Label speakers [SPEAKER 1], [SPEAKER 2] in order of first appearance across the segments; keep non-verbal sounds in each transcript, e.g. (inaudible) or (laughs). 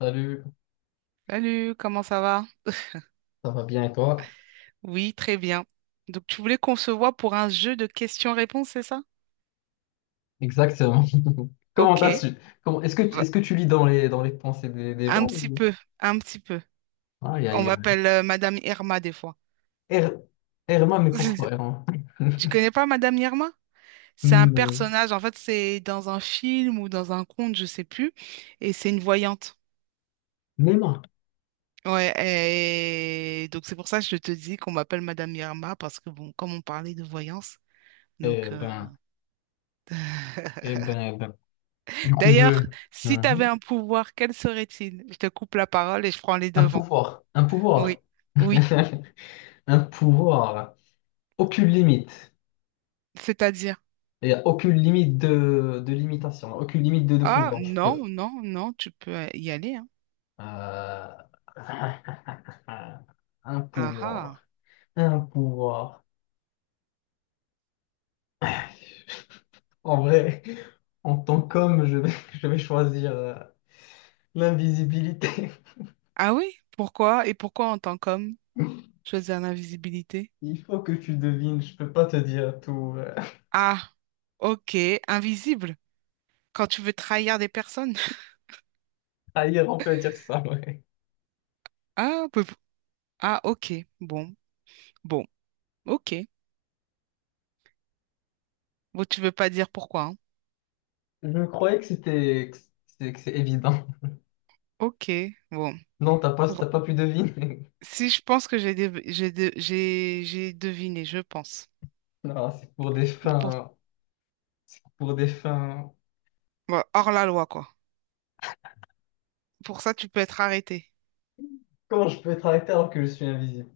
[SPEAKER 1] Salut,
[SPEAKER 2] Salut, comment ça va?
[SPEAKER 1] ça va bien et toi?
[SPEAKER 2] Oui, très bien. Donc, tu voulais qu'on se voit pour un jeu de questions-réponses, c'est ça?
[SPEAKER 1] Exactement. (laughs) Comment t'as
[SPEAKER 2] Ok.
[SPEAKER 1] su? Comment,
[SPEAKER 2] Va-
[SPEAKER 1] est-ce que tu lis dans les pensées des
[SPEAKER 2] Un
[SPEAKER 1] gens
[SPEAKER 2] petit
[SPEAKER 1] ou...
[SPEAKER 2] peu, un petit peu.
[SPEAKER 1] Ah,
[SPEAKER 2] On m'appelle Madame Irma des fois.
[SPEAKER 1] Er- Erma, mais pourquoi
[SPEAKER 2] (laughs)
[SPEAKER 1] Erma?
[SPEAKER 2] Tu
[SPEAKER 1] (laughs)
[SPEAKER 2] connais pas Madame Irma? C'est un
[SPEAKER 1] Non.
[SPEAKER 2] personnage, en fait, c'est dans un film ou dans un conte, je sais plus, et c'est une voyante.
[SPEAKER 1] Néma.
[SPEAKER 2] Ouais, et donc c'est pour ça que je te dis qu'on m'appelle Madame Irma, parce que bon, comme on parlait de voyance,
[SPEAKER 1] Eh
[SPEAKER 2] donc.
[SPEAKER 1] ben, eh ben, eh ben. Du coup,
[SPEAKER 2] D'ailleurs,
[SPEAKER 1] je...
[SPEAKER 2] si tu avais
[SPEAKER 1] Mhm.
[SPEAKER 2] un pouvoir, quel serait-il? Je te coupe la parole et je prends les devants.
[SPEAKER 1] Un pouvoir,
[SPEAKER 2] Oui, oui,
[SPEAKER 1] (laughs) un pouvoir. Aucune limite.
[SPEAKER 2] c'est-à-dire.
[SPEAKER 1] Il n'y a aucune limite de limitation, aucune limite de
[SPEAKER 2] Ah,
[SPEAKER 1] pouvoir. Je peux.
[SPEAKER 2] non, non, non, tu peux y aller, hein.
[SPEAKER 1] Euh, (laughs) Un
[SPEAKER 2] Ah,
[SPEAKER 1] pouvoir.
[SPEAKER 2] ah.
[SPEAKER 1] Un pouvoir. En vrai, en tant qu'homme, je vais, (laughs) je vais choisir l'invisibilité.
[SPEAKER 2] Ah oui, pourquoi? Et pourquoi en tant qu'homme, choisir l'invisibilité?
[SPEAKER 1] (laughs) Il faut que tu devines, je peux pas te dire tout.
[SPEAKER 2] Ah, ok, invisible. Quand tu veux trahir des personnes? (laughs)
[SPEAKER 1] Ailleurs, on peut dire ça, ouais.
[SPEAKER 2] Ah, ah, ok. Bon, bon, ok. Bon, tu veux pas dire pourquoi, hein.
[SPEAKER 1] Je croyais que c'était que c'est évident.
[SPEAKER 2] Ok, bon.
[SPEAKER 1] Non, t'as pas, t'as
[SPEAKER 2] Pour.
[SPEAKER 1] pas pu deviner. (laughs)
[SPEAKER 2] Si je pense que j'ai dev- j'ai de- j'ai deviné, je pense.
[SPEAKER 1] Non, c'est pour des
[SPEAKER 2] Bon, pour,
[SPEAKER 1] fins, pour des fins.
[SPEAKER 2] bon, hors la loi, quoi. Pour ça, tu peux être arrêté.
[SPEAKER 1] Comment je peux être arrêté alors que je suis invisible?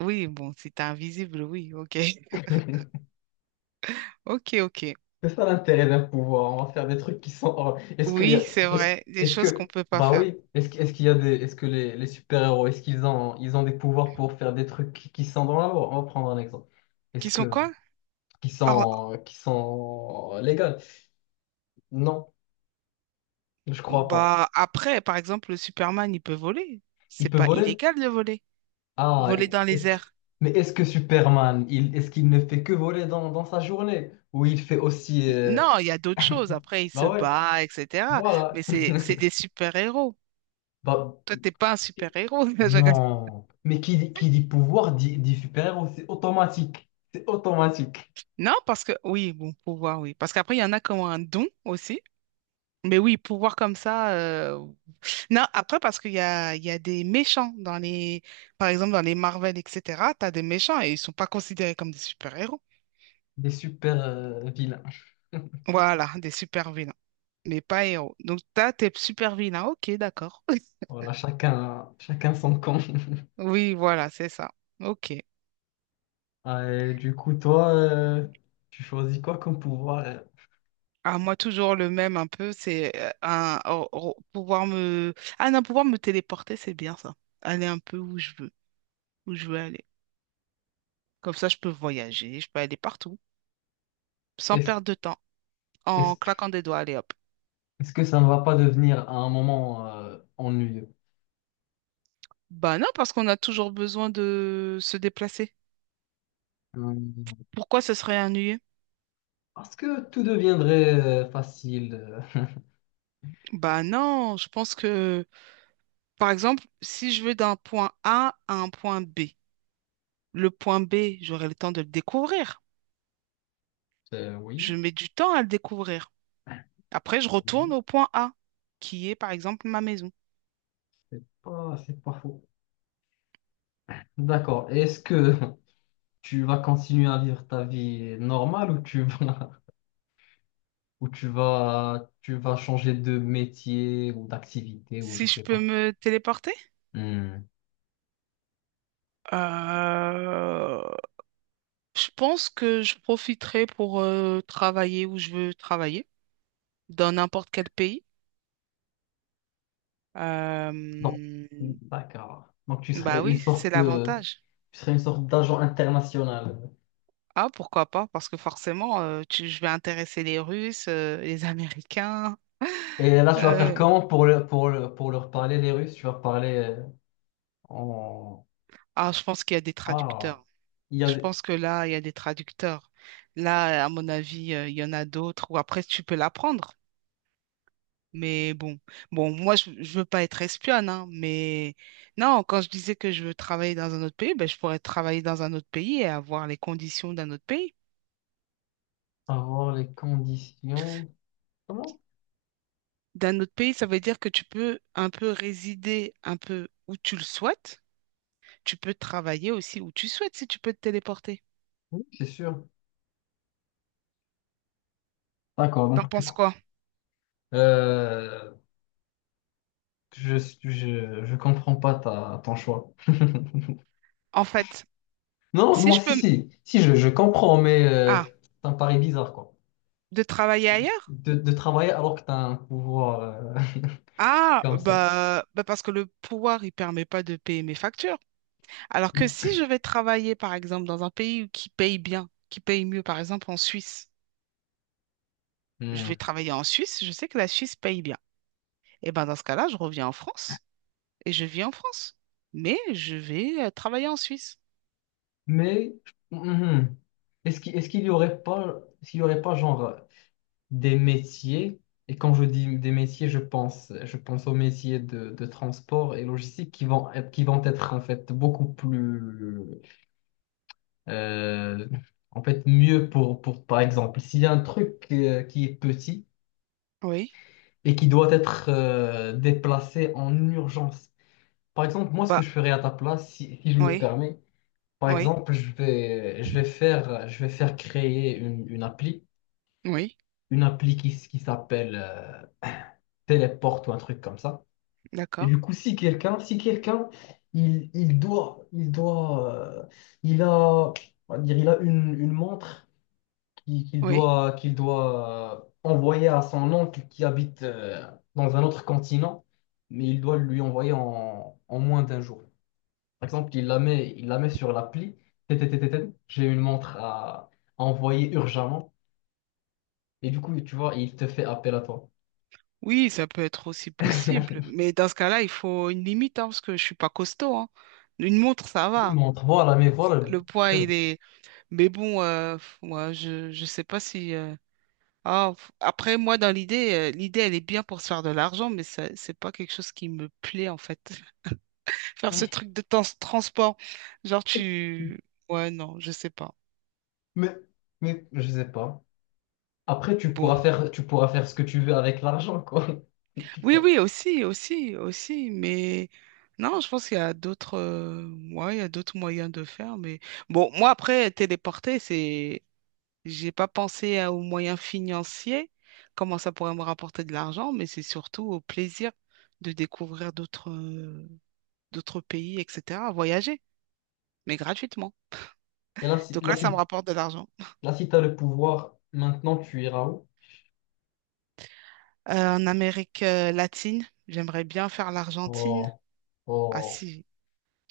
[SPEAKER 2] Oui, bon, si t'es invisible, oui, ok. (laughs)
[SPEAKER 1] (laughs)
[SPEAKER 2] Ok, ok.
[SPEAKER 1] C'est ça l'intérêt d'un pouvoir. On va faire des trucs qui sont. Est-ce qu'il y
[SPEAKER 2] Oui,
[SPEAKER 1] a...
[SPEAKER 2] c'est
[SPEAKER 1] est-ce...
[SPEAKER 2] vrai. Des
[SPEAKER 1] est-ce
[SPEAKER 2] choses qu'on
[SPEAKER 1] que.
[SPEAKER 2] peut pas
[SPEAKER 1] Bah
[SPEAKER 2] faire.
[SPEAKER 1] oui. Est-ce qu'il y a des. Est-ce que les super-héros, ils ont des pouvoirs pour faire des trucs qui sont dans la loi? On va prendre un exemple. Est-ce
[SPEAKER 2] Qui sont
[SPEAKER 1] que.
[SPEAKER 2] quoi?
[SPEAKER 1] Qui
[SPEAKER 2] Hors-
[SPEAKER 1] sont. Qui sont légales? Non, je crois pas.
[SPEAKER 2] Bah, après, par exemple, le Superman, il peut voler.
[SPEAKER 1] Il
[SPEAKER 2] C'est
[SPEAKER 1] peut
[SPEAKER 2] pas
[SPEAKER 1] voler?
[SPEAKER 2] illégal de voler.
[SPEAKER 1] Ah,
[SPEAKER 2] Voler dans
[SPEAKER 1] est-ce
[SPEAKER 2] les
[SPEAKER 1] que.
[SPEAKER 2] airs.
[SPEAKER 1] Mais est-ce que Superman, est-ce qu'il ne fait que voler dans sa journée? Ou il fait aussi.
[SPEAKER 2] Non, il y a d'autres choses. Après, il se
[SPEAKER 1] Bah ouais,
[SPEAKER 2] bat, etc. Mais
[SPEAKER 1] voilà.
[SPEAKER 2] c'est
[SPEAKER 1] (laughs)
[SPEAKER 2] des super-héros.
[SPEAKER 1] Bah,
[SPEAKER 2] Toi, t'es pas un super-héros. (laughs) Je rigole.
[SPEAKER 1] non. Mais qui dit pouvoir dit super-héros, c'est automatique. C'est automatique.
[SPEAKER 2] Non, parce que oui, bon, pouvoir, oui. Parce qu'après, il y en a qui ont un don aussi. Mais oui, pouvoir comme ça. Non, après, parce qu'il y a des méchants dans les. Par exemple, dans les Marvel, etc. T'as des méchants et ils sont pas considérés comme des super-héros.
[SPEAKER 1] Des super-vilains. (laughs)
[SPEAKER 2] Voilà, des super-vilains. Mais pas héros. Donc, t'as tes super-vilains. Ok, d'accord. (laughs)
[SPEAKER 1] Voilà, chacun, chacun son camp. (laughs)
[SPEAKER 2] Oui, voilà, c'est ça. Ok.
[SPEAKER 1] Ah, et du coup, toi, tu choisis quoi comme pouvoir?
[SPEAKER 2] Ah, moi, toujours le même un peu, c'est un, pouvoir me. Ah non, pouvoir me téléporter, c'est bien ça. Aller un peu où je veux aller. Comme ça, je peux voyager, je peux aller partout, sans
[SPEAKER 1] Est-ce,
[SPEAKER 2] perdre de temps,
[SPEAKER 1] est-ce
[SPEAKER 2] en
[SPEAKER 1] que,
[SPEAKER 2] claquant des doigts, allez hop.
[SPEAKER 1] est-ce que ça ne va pas devenir à un moment ennuyeux?
[SPEAKER 2] Bah non, parce qu'on a toujours besoin de se déplacer.
[SPEAKER 1] Hmm,
[SPEAKER 2] Pourquoi ce serait ennuyeux?
[SPEAKER 1] parce que tout deviendrait facile. (laughs)
[SPEAKER 2] Bah non, je pense que, par exemple, si je veux d'un point A à un point B, le point B, j'aurai le temps de le découvrir. Je
[SPEAKER 1] Oui,
[SPEAKER 2] mets du temps à le découvrir. Après, je retourne
[SPEAKER 1] oui,
[SPEAKER 2] au point A, qui est par exemple ma maison.
[SPEAKER 1] c'est pas faux. D'accord. Est-ce que (laughs) tu vas continuer à vivre ta vie normale ou tu vas, (laughs) ou tu vas changer de métier ou d'activité ou
[SPEAKER 2] Si
[SPEAKER 1] je
[SPEAKER 2] je
[SPEAKER 1] sais
[SPEAKER 2] peux
[SPEAKER 1] pas.
[SPEAKER 2] me téléporter,
[SPEAKER 1] Hmm.
[SPEAKER 2] euh, je pense que je profiterai pour travailler où je veux travailler, dans n'importe quel pays.
[SPEAKER 1] Donc,
[SPEAKER 2] Euh,
[SPEAKER 1] d'accord. Donc, tu serais
[SPEAKER 2] Bah oui, c'est l'avantage.
[SPEAKER 1] tu serais une sorte d'agent international.
[SPEAKER 2] Ah, pourquoi pas? Parce que forcément, je vais intéresser les Russes, les Américains.
[SPEAKER 1] Et
[SPEAKER 2] (laughs)
[SPEAKER 1] là, tu vas faire
[SPEAKER 2] Euh,
[SPEAKER 1] comment pour leur parler, les Russes? Tu vas parler en...
[SPEAKER 2] ah, je pense qu'il y a des
[SPEAKER 1] Ah,
[SPEAKER 2] traducteurs.
[SPEAKER 1] il y a
[SPEAKER 2] Je pense que là, il y a des traducteurs. Là, à mon avis, il y en a d'autres. Ou après, tu peux l'apprendre. Mais bon, bon, moi, je veux pas être espionne, hein, mais non, quand je disais que je veux travailler dans un autre pays, ben, je pourrais travailler dans un autre pays et avoir les conditions d'un autre pays.
[SPEAKER 1] avoir les conditions. Comment?
[SPEAKER 2] D'un autre pays, ça veut dire que tu peux un peu résider un peu où tu le souhaites. Tu peux travailler aussi où tu souhaites si tu peux te téléporter.
[SPEAKER 1] Oui, c'est sûr. D'accord,
[SPEAKER 2] T'en
[SPEAKER 1] donc
[SPEAKER 2] penses quoi?
[SPEAKER 1] Euh, Je, je comprends pas ta, ton choix.
[SPEAKER 2] En fait,
[SPEAKER 1] Non,
[SPEAKER 2] si
[SPEAKER 1] moi,
[SPEAKER 2] je peux.
[SPEAKER 1] si, si, si, je comprends, mais
[SPEAKER 2] Ah,
[SPEAKER 1] c'est un pari bizarre, quoi.
[SPEAKER 2] de travailler ailleurs?
[SPEAKER 1] De travailler alors que tu as un pouvoir (laughs)
[SPEAKER 2] Ah,
[SPEAKER 1] comme ça.
[SPEAKER 2] bah, bah parce que le pouvoir, il permet pas de payer mes factures. Alors que
[SPEAKER 1] Mais,
[SPEAKER 2] si je vais travailler, par exemple, dans un pays qui paye bien, qui paye mieux, par exemple en Suisse, je vais
[SPEAKER 1] Hmm.
[SPEAKER 2] travailler en Suisse, je sais que la Suisse paye bien. Et ben dans ce cas-là, je reviens en France et je vis en France. Mais je vais travailler en Suisse.
[SPEAKER 1] mais, mhm. Est-ce qu'il y aurait pas, genre, des métiers, et quand je dis des métiers, je pense aux métiers de transport et logistique qui vont être, en fait, beaucoup plus Euh, en fait, mieux par exemple, s'il y a un truc qui est petit
[SPEAKER 2] Oui.
[SPEAKER 1] et qui doit être déplacé en urgence. Par exemple, moi, ce que
[SPEAKER 2] Bah,
[SPEAKER 1] je ferais à ta place, si je me
[SPEAKER 2] oui,
[SPEAKER 1] permets, par
[SPEAKER 2] oui,
[SPEAKER 1] exemple, je vais faire créer
[SPEAKER 2] oui,
[SPEAKER 1] une appli qui s'appelle Téléport ou un truc comme ça. Et
[SPEAKER 2] d'accord.
[SPEAKER 1] du coup, si quelqu'un, si quelqu'un, il, il doit, il doit, euh, il a, on va dire, il a une montre qu'il
[SPEAKER 2] Oui,
[SPEAKER 1] doit, qu'il doit euh, envoyer à son oncle qui habite dans un autre continent, mais il doit lui envoyer en moins d'un jour. Par exemple, il la met sur l'appli. TTTTT, j'ai une montre à envoyer urgemment. Et du coup, tu vois, il te fait appel à toi.
[SPEAKER 2] oui, ça peut être aussi possible.
[SPEAKER 1] (laughs)
[SPEAKER 2] Mais dans ce cas-là, il faut une limite, hein, parce que je suis pas costaud, hein. Une montre, ça
[SPEAKER 1] Une
[SPEAKER 2] va.
[SPEAKER 1] montre, voilà, mais voilà,
[SPEAKER 2] Le poids,
[SPEAKER 1] justement.
[SPEAKER 2] il est. Mais bon, moi, je sais pas si. Ah, après, moi, dans l'idée, l'idée, elle est bien pour se faire de l'argent, mais ça, c'est pas quelque chose qui me plaît, en fait. (laughs) Faire ce truc de transport. Genre, tu. Ouais, non, je sais pas.
[SPEAKER 1] Mais, mais je sais pas. Après, tu pourras
[SPEAKER 2] Bon.
[SPEAKER 1] faire, tu pourras faire ce que tu veux avec l'argent, quoi. (laughs) Tu
[SPEAKER 2] Oui,
[SPEAKER 1] vois.
[SPEAKER 2] oui, aussi, aussi, aussi, mais non, je pense qu'il y a d'autres ouais, il y a d'autres moyens de faire, mais bon, moi après, téléporter, c'est j'ai pas pensé aux moyens financiers, comment ça pourrait me rapporter de l'argent, mais c'est surtout au plaisir de découvrir d'autres d'autres pays, etc., voyager, mais gratuitement.
[SPEAKER 1] Et là, si,
[SPEAKER 2] Donc
[SPEAKER 1] là,
[SPEAKER 2] là, ça me
[SPEAKER 1] si
[SPEAKER 2] rapporte de l'argent.
[SPEAKER 1] Là, si tu as le pouvoir, maintenant tu iras où?
[SPEAKER 2] En Amérique latine, j'aimerais bien faire l'Argentine.
[SPEAKER 1] Oh,
[SPEAKER 2] Ah
[SPEAKER 1] oh.
[SPEAKER 2] si,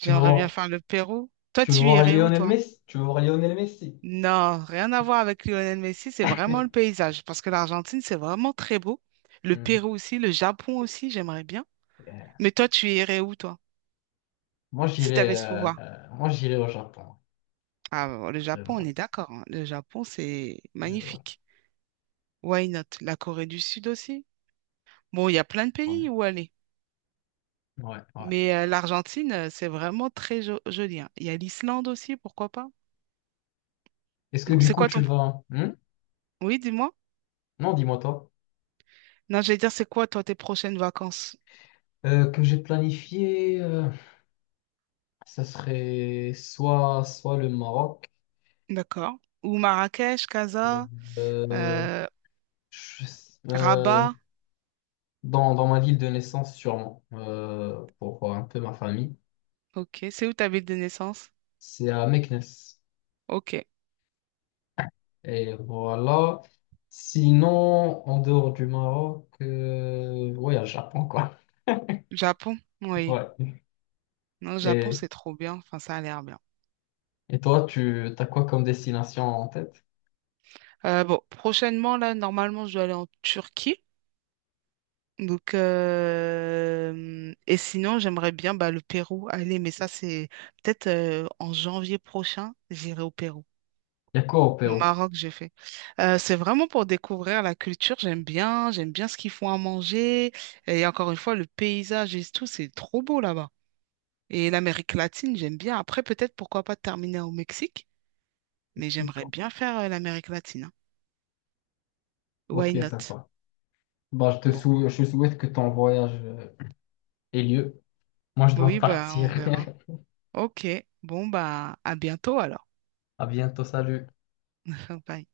[SPEAKER 1] Tu veux
[SPEAKER 2] bien
[SPEAKER 1] voir,
[SPEAKER 2] faire le Pérou. Toi,
[SPEAKER 1] tu veux
[SPEAKER 2] tu
[SPEAKER 1] voir
[SPEAKER 2] irais où?
[SPEAKER 1] Lionel Messi? Tu veux voir Lionel Messi?
[SPEAKER 2] Non, rien à voir avec Lionel Messi, c'est vraiment le
[SPEAKER 1] (laughs)
[SPEAKER 2] paysage. Parce que l'Argentine, c'est vraiment très beau. Le
[SPEAKER 1] Hmm.
[SPEAKER 2] Pérou aussi, le Japon aussi, j'aimerais bien.
[SPEAKER 1] Yeah.
[SPEAKER 2] Mais toi, tu irais où, toi, si tu avais ce pouvoir?
[SPEAKER 1] Moi, j'irai au Japon.
[SPEAKER 2] Ah, bon, le
[SPEAKER 1] J'irai au
[SPEAKER 2] Japon, on
[SPEAKER 1] Japon.
[SPEAKER 2] est d'accord. Hein. Le Japon, c'est
[SPEAKER 1] J'irai au Japon.
[SPEAKER 2] magnifique. Why not? La Corée du Sud aussi. Bon, il y a plein de
[SPEAKER 1] Ouais,
[SPEAKER 2] pays où aller.
[SPEAKER 1] ouais. Ouais.
[SPEAKER 2] Mais l'Argentine, c'est vraiment très joli. Hein. Il y a l'Islande aussi, pourquoi pas?
[SPEAKER 1] Est-ce que
[SPEAKER 2] Bon,
[SPEAKER 1] du
[SPEAKER 2] c'est
[SPEAKER 1] coup,
[SPEAKER 2] quoi
[SPEAKER 1] tu
[SPEAKER 2] ton.
[SPEAKER 1] vas... Hmm.
[SPEAKER 2] Oui, dis-moi.
[SPEAKER 1] Non, dis-moi toi.
[SPEAKER 2] Non, j'allais dire, c'est quoi, toi, tes prochaines vacances?
[SPEAKER 1] Que j'ai planifié, ça serait soit le Maroc,
[SPEAKER 2] D'accord. Ou Marrakech, Casa?
[SPEAKER 1] euh,
[SPEAKER 2] euh,
[SPEAKER 1] je euh,
[SPEAKER 2] Rabat,
[SPEAKER 1] dans ma ville de naissance sûrement, pour voir un peu ma famille.
[SPEAKER 2] ok. C'est où ta ville de naissance?
[SPEAKER 1] C'est à Meknès.
[SPEAKER 2] Ok.
[SPEAKER 1] Et voilà. Sinon, en dehors du Maroc, ouais, à Japon, quoi. (laughs)
[SPEAKER 2] Japon, oui.
[SPEAKER 1] Ouais.
[SPEAKER 2] Non, Japon,
[SPEAKER 1] Et,
[SPEAKER 2] c'est trop bien. Enfin, ça a l'air bien.
[SPEAKER 1] et toi, tu as quoi comme destination en tête?
[SPEAKER 2] Bon, prochainement, là, normalement, je dois aller en Turquie. Donc, et sinon, j'aimerais bien bah, le Pérou aller, mais ça, c'est peut-être en janvier prochain, j'irai au Pérou.
[SPEAKER 1] Il y a quoi au Pérou?
[SPEAKER 2] Maroc, j'ai fait. C'est vraiment pour découvrir la culture. J'aime bien ce qu'ils font à manger. Et encore une fois, le paysage et tout, c'est trop beau là-bas. Et l'Amérique latine, j'aime bien. Après, peut-être pourquoi pas terminer au Mexique, mais j'aimerais bien faire l'Amérique latine. Hein.
[SPEAKER 1] Ok,
[SPEAKER 2] Why not?
[SPEAKER 1] sympa. Bah,
[SPEAKER 2] Bon,
[SPEAKER 1] je souhaite que ton voyage ait lieu. Moi, je dois
[SPEAKER 2] oui, bah
[SPEAKER 1] partir.
[SPEAKER 2] on verra. Ok, bon bah à bientôt alors.
[SPEAKER 1] À bientôt, salut.
[SPEAKER 2] (laughs) Bye.